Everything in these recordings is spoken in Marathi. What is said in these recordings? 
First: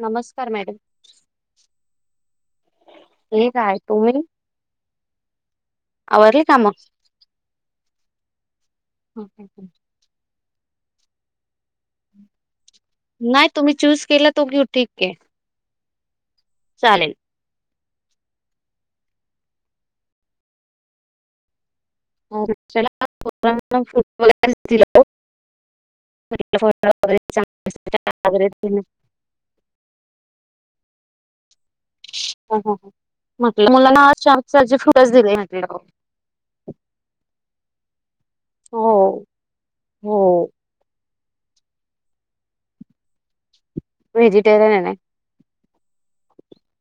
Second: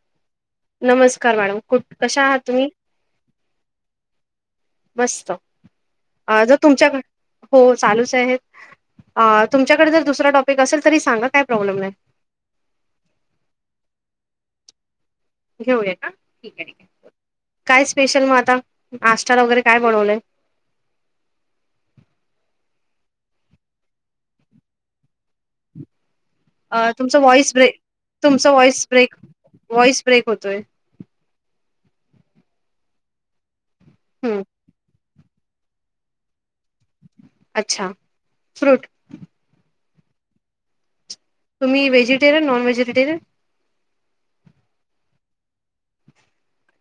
नमस्क नमस्कार मॅडम कुठ कशा आहात तुम्ही? ठीक हाय तुम्ही? मस्त! आवरली आजच काम तुमच्याकडे हो चालूच आहेत अ तुमच्याकडे जर दुसरा टॉपिक असेल तरी सांगा काही प्रॉब्लेम नाही. नाही तुम्ही च्युस केला तो ठीक हे. घेऊया का ठीक आहे. आहे चालेल. काय स्पेशल मग आता नाष्टाला वगैरे काय बनवलंय. हो त्याला फुटबॉल येतो फुटबॉल दिला तो. अ, तुमचं व्हॉइस ब्रेक तुमचा व्हॉइस [unintelligible] ब्रेक व्हॉइस ब्रेक होतोय. हा हा म्हणलं मुलांना हं, चहाच्या ऐवजी फ्रुटस दिले म्हंटलं. अच्छा! फ्रूट हो हो. तुम्ही व्हेजिटेरन का नॉन व्हेजिटेरन. व्हेजिटेरयन ना.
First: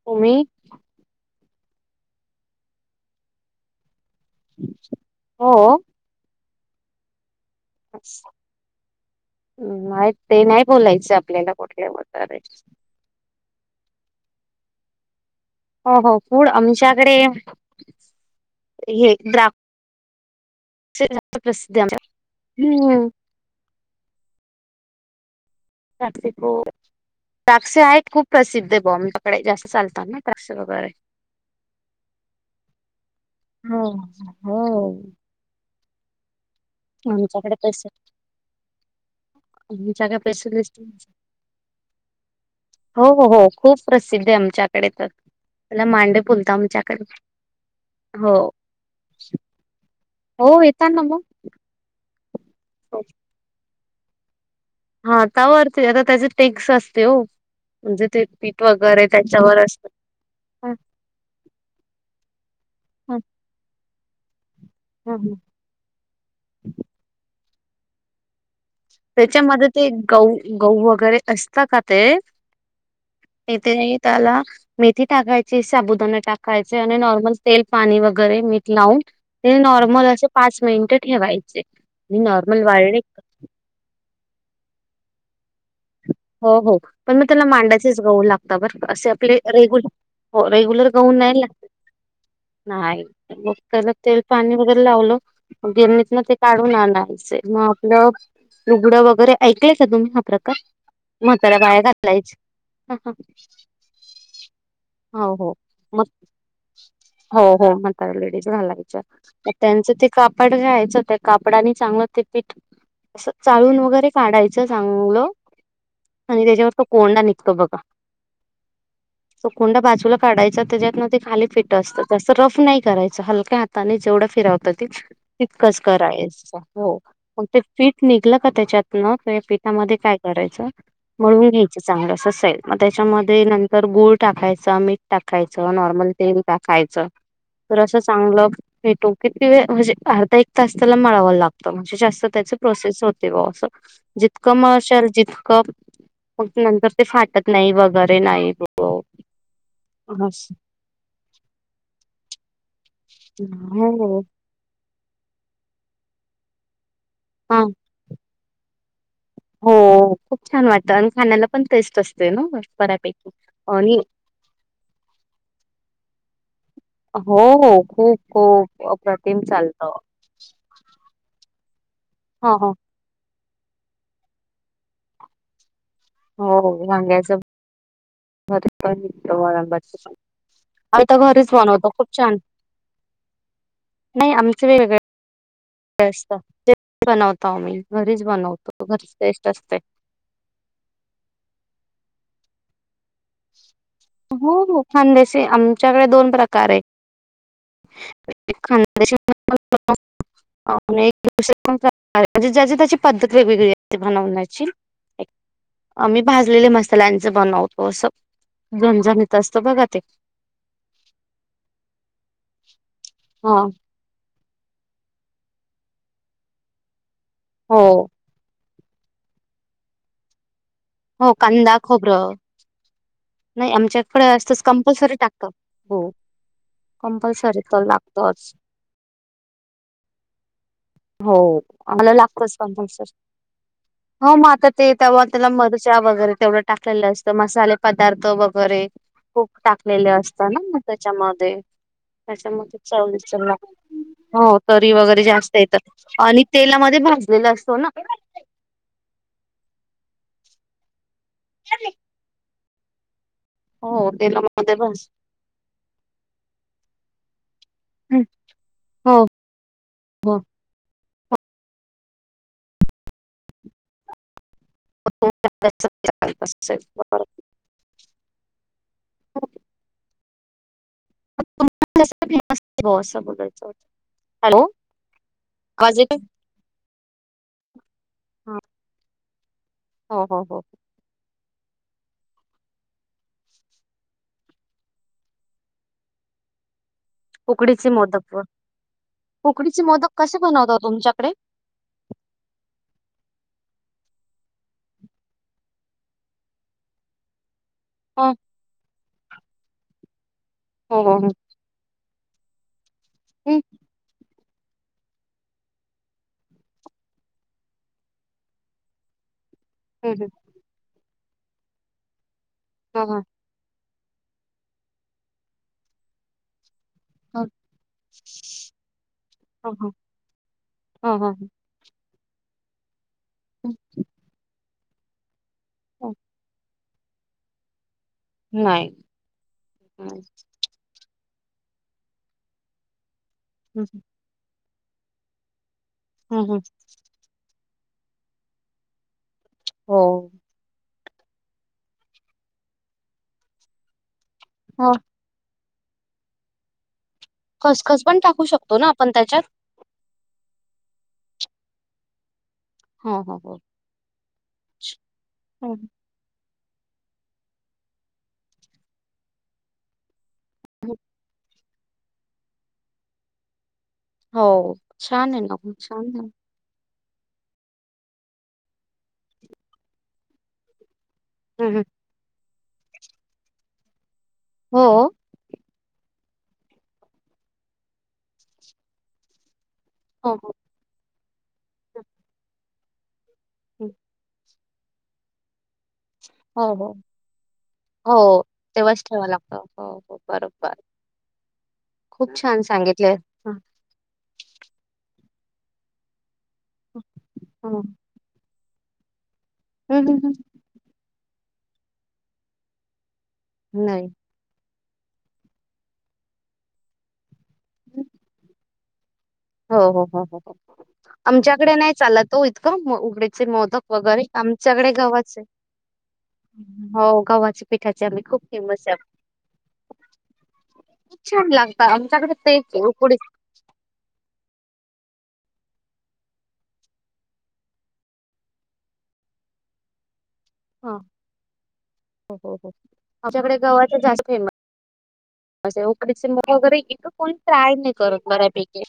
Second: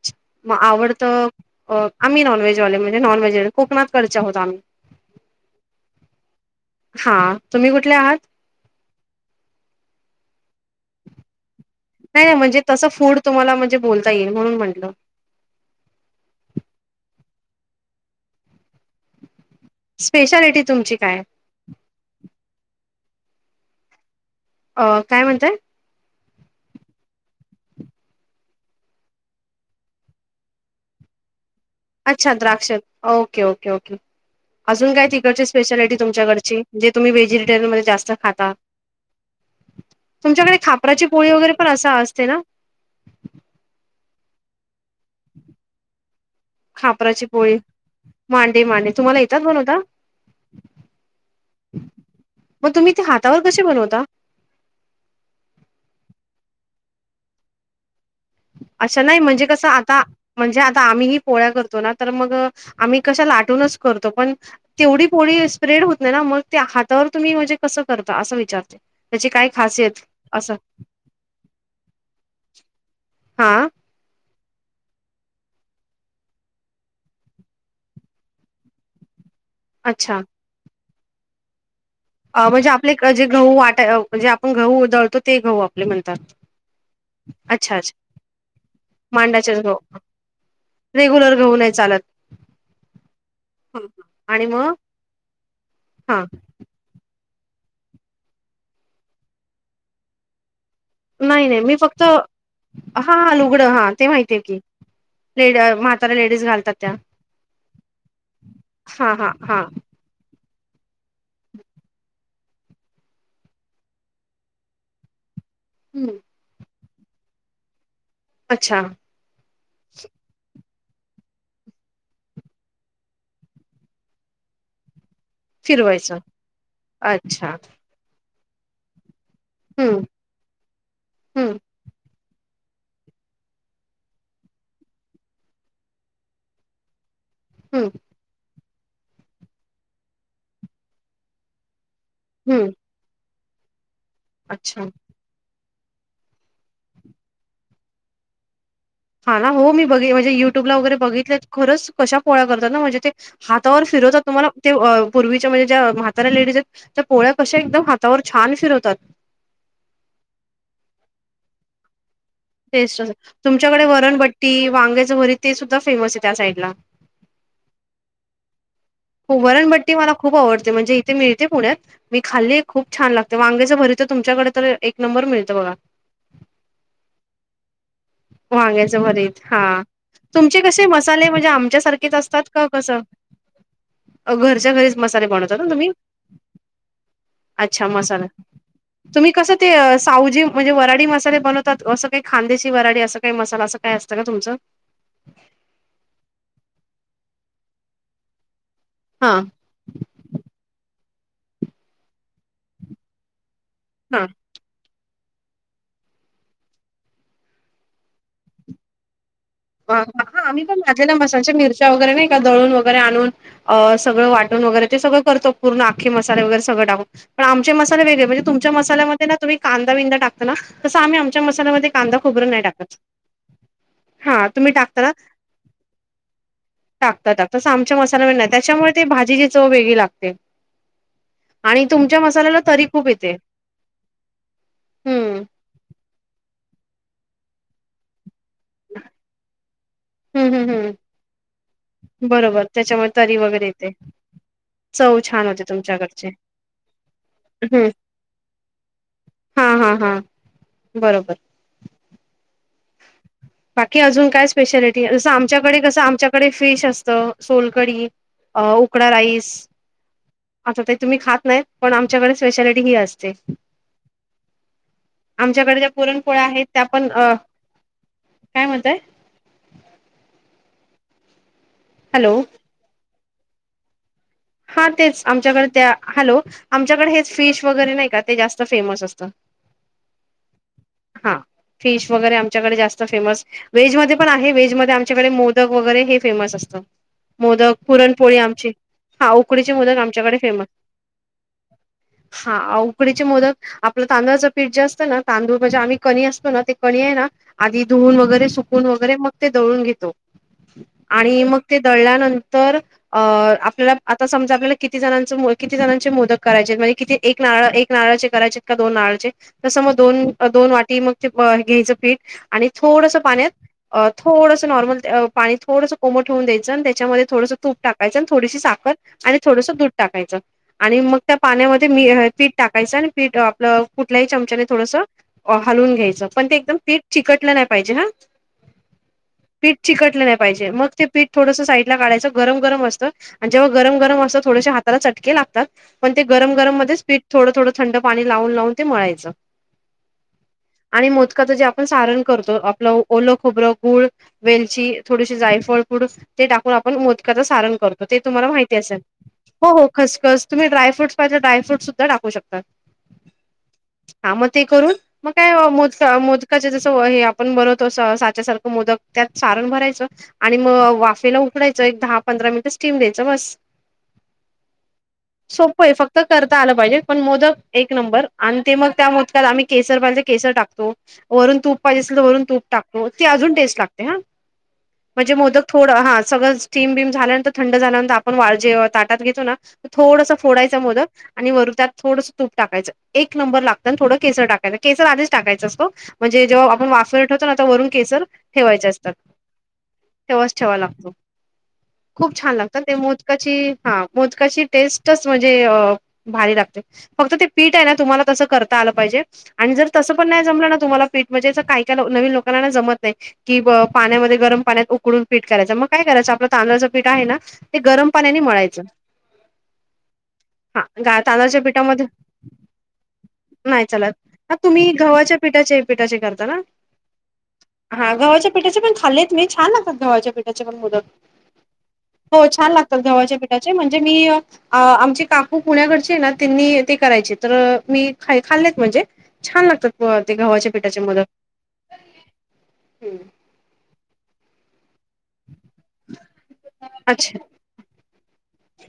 तुम्ही? मग आवडतं आम्ही नॉनव्हेजवाले म्हणजे नॉनव्हेज खुप मागतात. इकडच्याच होत आम्ही. हो तुम्ही कुठल्या आहात? माहीत ते नाही बोलायचं आपल्याला कधी. नाही नाही म्हणजे तसं फूड तुम्हाला म्हणजे बोलता येईल म्हणून म्हटलं‌ हो हो फूडआमच्याकडे आमच्याकडे हे ड्राफ्ट स्पेशालिटी तुमची काय आहे. प्रसिद्ध आमच्याकडे. हम‌. अ काय म्हणताय? खाद्य फूड द्राक्ष आहेत खूप प्रसिद्ध आहे बु आमच्याकडे जास्त चालतात ना द्राक्ष वगैरे. अच्छा द्राक्ष ओके ओके हो ओके अजून काय हो. तिकडची स्पेशालिटी तुमच्याकडची. जे तुम्ही आमच्याकडे व्हेजिटेन मध्ये पैसे जास्त खाता. आमच्याकडे पैसे तुमच्याकडे लिस्ट खापराची पोळी वगैरे पण असा असते ना? हो हो हो खूप प्रसिद्ध आहे आमच्याकडे तर. त्याला मांडे बोलता खापराची पोळी, आमच्याकडे हो. मांडे मांडे तुम्हाला येतात बनवता? हो येेत ना मग. मग तुम्ही ते हातावर कसे बनवता? हा हातावर त्याचे टेक्स असते हो म्हणजे ते, पीठ अच्छा वगैरे नाही म्हणजे त्यांच्यावर कसं असतं. आता म्हणजे आता आम्ही पोळ्या करतो ना तर मग आम्ही कशा लाटूनच करतो पण तेवढी पोळी स्प्रेड होत नाही ना मग त्या हातावर तुम्ही म्हणजे कसं करता असं विचारता. त्याच्यामध्ये ते, गहू - गहू वगैरे अस हा, [unintelligible] मेथी टाकायची. साबुदाना टाकायचे आणि नॉर्मल तेल - पाणी वगैरे मीठ लावून ते नॉर्मल अच्छा. असं, पाच मिनिट ठेवायचे. आणि नॉर्मल म्हणजे, आपले वाळले क जे गहू वाट जे आपण गहू दळतो ते गहू. आप हो, हो. पण मग त्याला, अच्छा. मांडाचेच गहू लागतात बरं. असे आपले मांडाचेच गहू. रेगुलर हो, रेग्युलर गहू नाही लाग नाही. म हं, त्याला हं. तेल- आणि पाणी मग? वगैरे लावलं. गिरणीत ना हां. ते काढ ढून आणायचे. मग आपलं लूगडं वगैरे. ऐकलंय का तुम्ही, हा प्रकार? नाही, म्हाताऱ्या नाही. मी बाया फक्त, घालायचे हा लुगडं, हा ते माहितीय की. हो हो लेडी, मग म्हाताऱ्या लेडीज घालतात त्या. हो, हो. म्हाताऱ्या लेडीज घालायच्या. हां, हां, हां. त्यांच ते कापड घ्यायचं. ते कापडानी चांगलं ते पीठ असं, चाळून वगैरे काढायचं, चांगलं. हम्म. आणि त्याच्यावर, तो कोंडा निघतो बघा. अच्छा. तो कोंडा बाजूला काढायचा. त्याच्यातन ते खाली फिट असतं. ते असं रफ नाही करायचं. हलक्या हाता ताने जेवढ फिरावत ते तितकंच फिरवायचं. करायचं. हो. मग अच्छा. ते पीठ निघलं का? त्याच्यातन, पिठामध्ये हं, काय करायचं. मळून हं, घ्यायचं. चांगलं अस सैल. मग त्याच्यामध्ये नंतर गूळ टाकायचं. मीठ टाका यचं. नॉर्मल तेल टाकायचं तर हं, असं चांगलं फेटो की ति म्हणजे, अर्धा एक तास त्याला मळावा लागतं. म्हणजे जास्त त्याच हं. प्रोसेस होत तेव्हा असं. जितका अच्छा. मळशाल तीतकं. मग नंतर ते फाटत नाही, वगैरे. नाही हो, हा, ना. हो मी बघे म्हणजे युट्युबला वगैरे बघितलेत. खरच, कशा पोळ्या करतात ना. म्हणजे ते हातावर हो फिरवतात. तुम्हाला, ते अ पूर्वीच्या म्हणजे ज्या म्हाताऱ्या लेडीज लेडीजयत त्या, पोळ्या कशा हा एकदम हात तावर छान फिरवतात. हो, खूप छान वाटतं. अन् खाण्याला पण टेस्ट असते ना. टेस्ट अस. बऱ्यापैकी तुमच्याकडे आणि वरणभट्टी, वांगेचं भरीत ते सुद्धा फेमसय, त्या साइडला. हो, हो. खूप खप अ हो, वरणबट्टी मला खूप आवडते. म्हणजे इथे मिळते पुण्यात. मी ह खालीय ह खूप छान लागते. वांगेच भरी तर तुमच्याकडे तर, एक नंबर मिळत बघा. हो, वांग्याच भरीत पण वांग्याचं मिळतं. भरीत हा वरण बट्टी सोबत. तुमचे कसे, मसाले म्हणजे आमच्यासारखेच असतात का, कसं? नाही आमचे घरच्या, घरीच वेगवेगळे मसाले बनवत असतं. तेच बनवतो आमी. अच्छा मसाला घरीच बनवतो. घरीच तुम्ही टेस्ट कसं ते असते. सावजी, म्हणजे वराडी मसाले बनवतात. असं काही खांदेशी, वराडी असं काही मसाला असं काय असतं का, तुमचं? हो हो खानदेशी. आमच्याकडे दोन प्रकारयत. एक खानदेशी हा. [unintelligible] म्हणजे ज्याची त्याची पद्धत वेगवेगळीय. ते हा बनवण्याची. आमी भाजलेले मसाल्यांच बनवतो. असं झणझणीत. तसत बघा ते. हा, आम्ही पण भाजलेल्या मसाच्या मिरच्या वगैरे नाही का, दळून वगैरे आणून हा अ.. सगळं वाटून वगैरे- ते सगळं करतो पूर्ण अख्खे मसाले वगैरे सगंळ टाकून, पण आमचे हो मसाले वेगळे म्हणजे तु- मच्या मसाल्यामध्ये ना तुम्ही कांदा विंदा टाकता ना, तसं आम्ही आमच्या मसाल्यामध्ये कांदा, खोबरं नाही टाकत. नाही, आमच्याकडे हा असतच, तुम्ही टाकता कंपल्सरी टाकतो हो. टाकत, टाकत कंपल्सरी असं तर आमच्या मसालामध्ये नाही, लागतच त्याच्यामुळे ते भाजीची चव वेगळी लागते. हो आणि आम्हाला तुमच्या लागतच मसाल्याला तरी खूप कंपल्सरी येते. हो, मग आता ते तेव्हा हम्म त्याला मिरचा वगैरे तेवढं टाकलेलं असत, मसाले पदार्थ वग- वगैरे खूप टाकलेले असतात हम्म ना, हम्म म हम्म त्याच्यामध्ये. बरोबर त्याच्यामध्ये त्याच्यामुळे चवलीस तरी ज वगैरे येते. [unintelligible] हो, तरी चव वगैरे छान जास्त होते येतात तुमच्याकडचे आणि तेलामध्ये भाजलेला असतो हम्म ना. हा, हा, हा, बरोबर. [inaudible] बाकी हो अजून काय तेलामध्ये स्पेशालिटी भाज आहे, जसं आमच्याकडे कसं आमच्याकडे फिश असतं. सोलकढी, अ उकडा हो राईस. हो हो, आता ते तुम्ही खात नाहीत, पण आमच्याकडे स्पेशालिटी ही असते. हो, आमच्याकडे ज्या पुरणपोळ्या चालत आहेत, असेल. त्या पण बरं. अ काय म्हणतोय? हॅलो [unintelligible] हा, तेच आमच्याकडे त्या, आवाज येतोय? हॅलो? आमच्याकडे हेच फिश वगैरे नाही का, ते हां. जास्त फेमस असतं. हो, हो, हो. हा, फिश वगैरे आमच्याकडे जास्त फेमस- व्हेजमध्ये पण आहे, व्हेजमध्ये आमच्याकडे मोदक वगैरे हे फेमस असतं. मोदक, उकडीचे मोदक पुरणपोळी व आमची हा, उकडीचे मोदक आमच्याकडे कसे फेमस- बनवता तुमच्याकडे? हा, उकडीचे मोदक आपलं तांदूळाचं पीठ जे असतं ना, तांदूळ- म्हणजे आम्ही कणी असतो ना, ते कणी आहे ना, आधी धुवून हं. वगैरे, सुकून वगैरे मग ते दळून घेतो- हो हो हो आणि मग ते दळल्यानंतर अ हम्म आपल्याला आता समजा आपल्याला- किती जणांचे, किती जणांचे मोदक करायचे, म्हणजे किती एक नारळ, एक नारळाचे करायचे का दोन नारळाचे- तसं मग हम्म दोन, दोन वाटी मग ते घ्यायचं पीठ आणि हम्म थोडस हम्म पाण्यात- अ थोडसं नॉर्मल ते पाणि थोडंस कोमट ठेवून द्यायचं आणि - त्याच्यामध्ये थोडसं तूप टाकायचं आणि थोडीशी साखर आणि थोडसं दूध हम्म टाकायचं. आणि मग हम्म त्या हम्म पाण्यामध्ये मी पीठ टाकायचं आणि पीठ आपलं कुठल्याही चमचाने थोडस- हलवून हम्म. घ्यायचं, पण ते एकदम पीट चिकटलं नाही पाहिजे हा. नाही पीठ हम्म चिकटले नाही पाहिजे मग- ते पीठ थोडसं साईड ला काढायचं. गरम, गरम असतं आणि जेव्हा गरम, गरम असतं थोडसे हाताला चटके लागतात. पण ते गरम, हम्म गरम मध्येच पीठ थोडं, थोडं थंड पाणी लावून, लावून ते मळायचं. हो. आणि मोदकाचं जे आपण सारण करतो, आपलं ओलं खोबरं, गुळ, वेलची हो थोडीशी- जायफळ पूड टाकून आपण ते मोदकाच सारण खसखस करतो, पण ते टाकू तुम्हाला माहिती शकतो ना असेल? आपण त्याच्यात? हो, हो, खसखस तुम्ही डायफ्रट् पाहिजे, ड्रायफ्रूटस सुध्दा टाकू शकता. हं, हं, हं. हा मग ते करून मग काय मोज- मोदकाचे जसं हे वय आपण बनवतो साच्यासारखं मोदक, त्यात सारण भरायचं- आणि मग वाफेला उकडायचं, एक दहा, पंधरा मिनिटं स्टीम द्यायचं बास. हो, छान आहे ना, छान फक्त आहे. करता आलं पाहिजे, पण मोदक एक नंबर आणि ते मग त्या मोदकात आम्ही केसर पाहिजे, केसर टाकतो. वरून हं, तूप हं. पाहिजेल तर वरून तूप टाकतो ती अजून टेस्ट लागते हा. हो, म्हणजे मोदक थोडं हा सगळं स्टीम बिम झाल्यानंतर थंड झाल्यानंतर आपण वाळ जे ताटात घेतो ना. थोडस हो फोडायचं मोदक आणि वरून त्यात थोडंसं तूप टाकायचं एक नंबर लागत हं. ना थोडं. टाकाय केसर आधी टाकायचं असतो. म्हणजे जेव्हा हो. आपण हो. वाफर ठेवतो ना वरून केसर हो, ठेवायचे तेव्हाच असतात. ठेवावं लागतं. हो, हो, तेव्हाच बरोबर. ठेवावा लागतो खूप छान लागत ते मोदकात. चे हा मोदकाची टेस्टच म्हणजे भारी लागत्या. फक्त ते पीठ हं. आहे ना तुम्हाला तसं करता आलं पाहिजे आणि जर हं, तसं हं, पण हं. नाही जमलं ना तुम्हाला पीठ. म्हणजे असं काही का नवीन लोकांना जमत नाही की व नाही. पाण्यामध्ये गरम पाण्यात उकडून. पीठ करायचं मग काय करायचं आपलं तांदळाचं पीठ आहे ना ते गरम पाण्याने मळायचं. हो हो हो हो हो, हा गा तांदळाच्या आमच्याकडे नाही पिठामध्ये चालतो इतकं उघडे. चे मोदक नाही चालत वगैरे हा आमच्याकडे तुम्ही गव्हाच्या गवचे आहे पिठाचे पिठाचे करता ना हो गवाचे. हा गव्हाच्या पिठाचे पण खाल्लेत मी छान लात गव्हाच्या पिठाचे पण मोदक. खूप छान लागतात. आमच्याकडे हो छान तेच लागतात उकडीच गव्हाच्या पिठाचे. चे तसे म्हणजे मी आ आमचे काकू पुण्याकडचिए ना त्यांनी ते करायचे तर मी. हाय खाल्लंत म्हणजे छान लागतात अ ते गव्हाचे. हा हो हो हो, आमच्याकडे गव्हाच्या जास्त फेमस. असे उकडीचे मोदक वगैरे इथं अच्छा कोणी ट्राय नै करत बऱ्यापैकी.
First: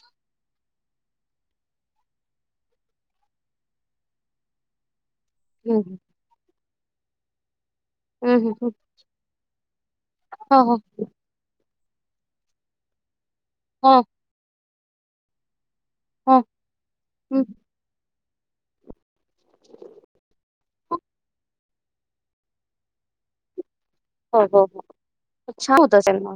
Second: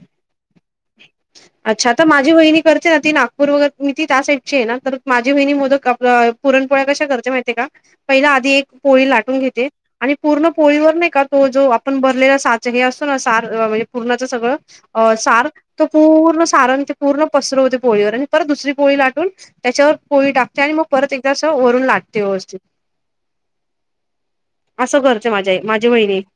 अच्छा तर माझी वहिनी करते ना. ती नागपूर वगैर मी ती त्या साईडची आहे ना तर. माझी वहिनी हं, मोदक हं. आपलं पुरणपोळ्या कशा करते माहितीय का. पहिला हं, आधी हं, एक हं. पोळी लाटून घेते आणि पूर्ण हो, हो. पोळीवर नै का तो जो आपण भरलेला सा''--'' हे असो ना सार म्हणजे हो, पूर्णाचं सगळं अ सार. तो हो. पूर्ण सारण ते पूर्ण हं. पसरवते पोळीवर आणि परत दुसरी पोळी लाटून. त्याच्यावर पोळी टाकते आणि मग परत एकदा असं वरून लाटते व्यवस्थित. हो, हो, हो. असं करते माझी आई छान माझी होतं वहिणी. त्यांना.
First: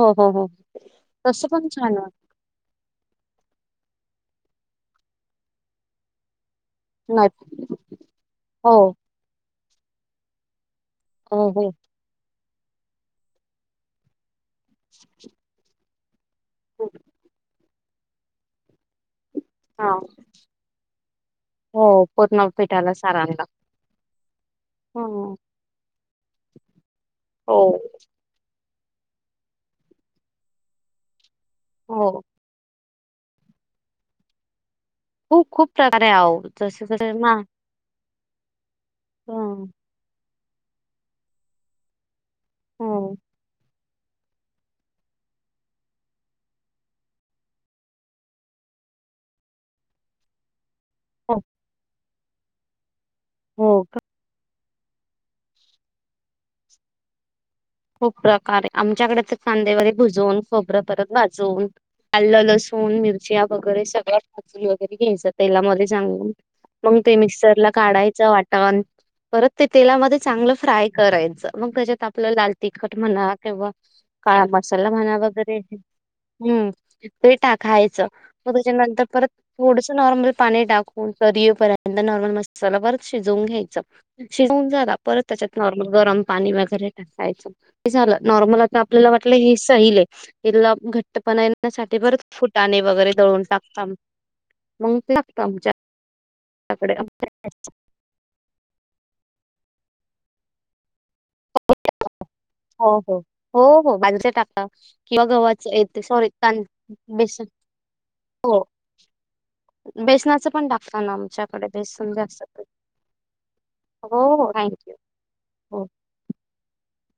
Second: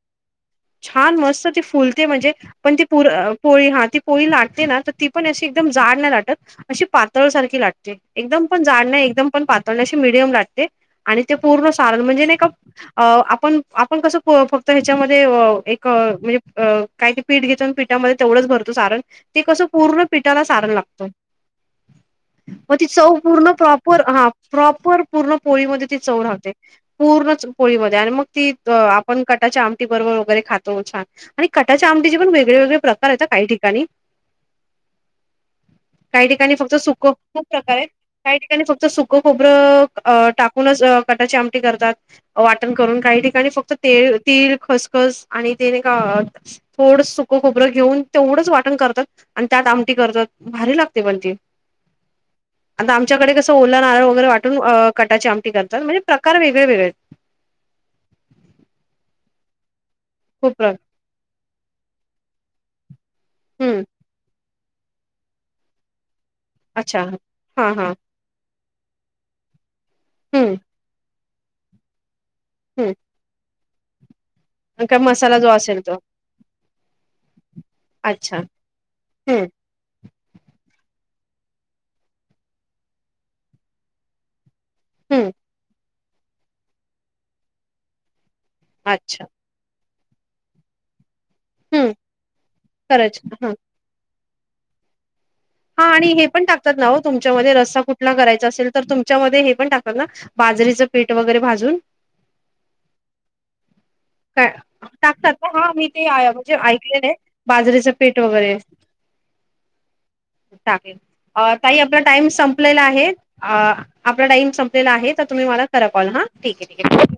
हो, हो, हो. छान मस्त तसं ती पण छान फुलते म्हणजे. पण ती पुर पोळी हा ती पोळी लाटते ना तर ती पण अशी एकदम जाड नाही लाटत. अशी नाही पातळसारखी लाटते एकदम पण हो जाड नायी एकदम पण पातळ नायी अशी मिडियम लाटते. आणि ते हो पूर्ण हो सारण म्हणजे नै का अ आपण आपण कसं प फक्त ह्याच्यामध्ये अ एक. अ म्हणजे अ काय ते पीठ घेतो न पीठामध्ये तेवढंच भरतो सारण. ते कसं हा पूर्ण पिठाला सारण लागतं. हो पूर्ण. म ती पिठाला चव सारांना पूर्ण प्रॉपर हा प्रॉपर हम्म पूर्ण पोळीमध्ये ती चव राहते. पूर्णच हो पोळीमध्ये आणि मग ती. द आपण कटाच्या आमटी बरोबर वगैरे खातो छान आणि कटाच्या आमटीचे हो पण वेगळे वेगळे. प्रकार आहेत काही ठिकाणी. खूप खूप प्रकारे काही आहो ठिकाणी फक्त जसे सुक्कं जसे मा खूप प्रकारएत काही ठिकाणी फक्त सुक्कं हं, खोबरं. अ टाकूनच अ कटाची आमटी करतात वाटण हो करून काही ठिकाणी फक्त. तीळ तीळ खसखस आणि ते नै का थोड सुकं. खोबरं घेऊन तेवढंच वाटण करतात आणि त्यात आमटी करतात भारी लागत. ती पण ती हो आता आमच्याकडे कसं ओला हो नारळ वगैरे वाटून. अ कटाची आमटी करतात म्हणजे प्रकार वेगळे वेगळेएत. खूप प्रकारे हाय आमच्याकडे तर. कांदे व भुजून खूप प्र खोबरं परत भाजून आल्ल लसून मिरच्या हम्म वगैरे सगळं. वगैरे घ्यायचं तेलामध्ये चांगलं, मग अच्छा ते मिशकर हा ला हा काढायचं वाटन. परत ते तेलामध्ये चांगलं हम्म फ्राय करायचं. मग त्याच्यात आपलं लाल हम्म तिखट म्हणा किंवा काळा मसाला का म्हणा जो वगैरे असेल तो हम्म ते टाखायचं. अच्छा मग त्याच्यानंतर परत हम्म थोडंसं नॉर्मल पाणी टाक तरी ये परत एकदा नॉर्मल मसाला परत शिजवून घ्यायचं. शिजवून झाला परत हम्म त्याच्यात नॉर्मल गरम पाणी वगैरे टाकायचं, हे झालं नॉर्मल आता आपल्याला अच्छा वाटलं हे सैलए तिल्ला घट्टपणा हम्म येण्यासाठी परत फुटाणे वगैरे खरंच दळून हं टाकता मंग हा आणि हे पण टाकतात ना ओ तुमच्यामध्ये रस्सा कुठ ला करायचा असेल तर तुमच्या मध्ये हे पण टाकतात ना, बाजरीचं पीठ वगैरे भाजून? हो हो हो हो बाजरीचं काय टाकतात, किंवा टाकतात ना गव्हाचं हा ए मी ते सॉरी तांद बेसन पीट वगैरे बेसना चालेल. अ ताई आपला टाइम संपलेला आहे, आ हो आपला टाईम हो संपलेला थँक्यू आहे त तुम्ही मला हो करा कॉल हां. ठीके ठीके ठीके.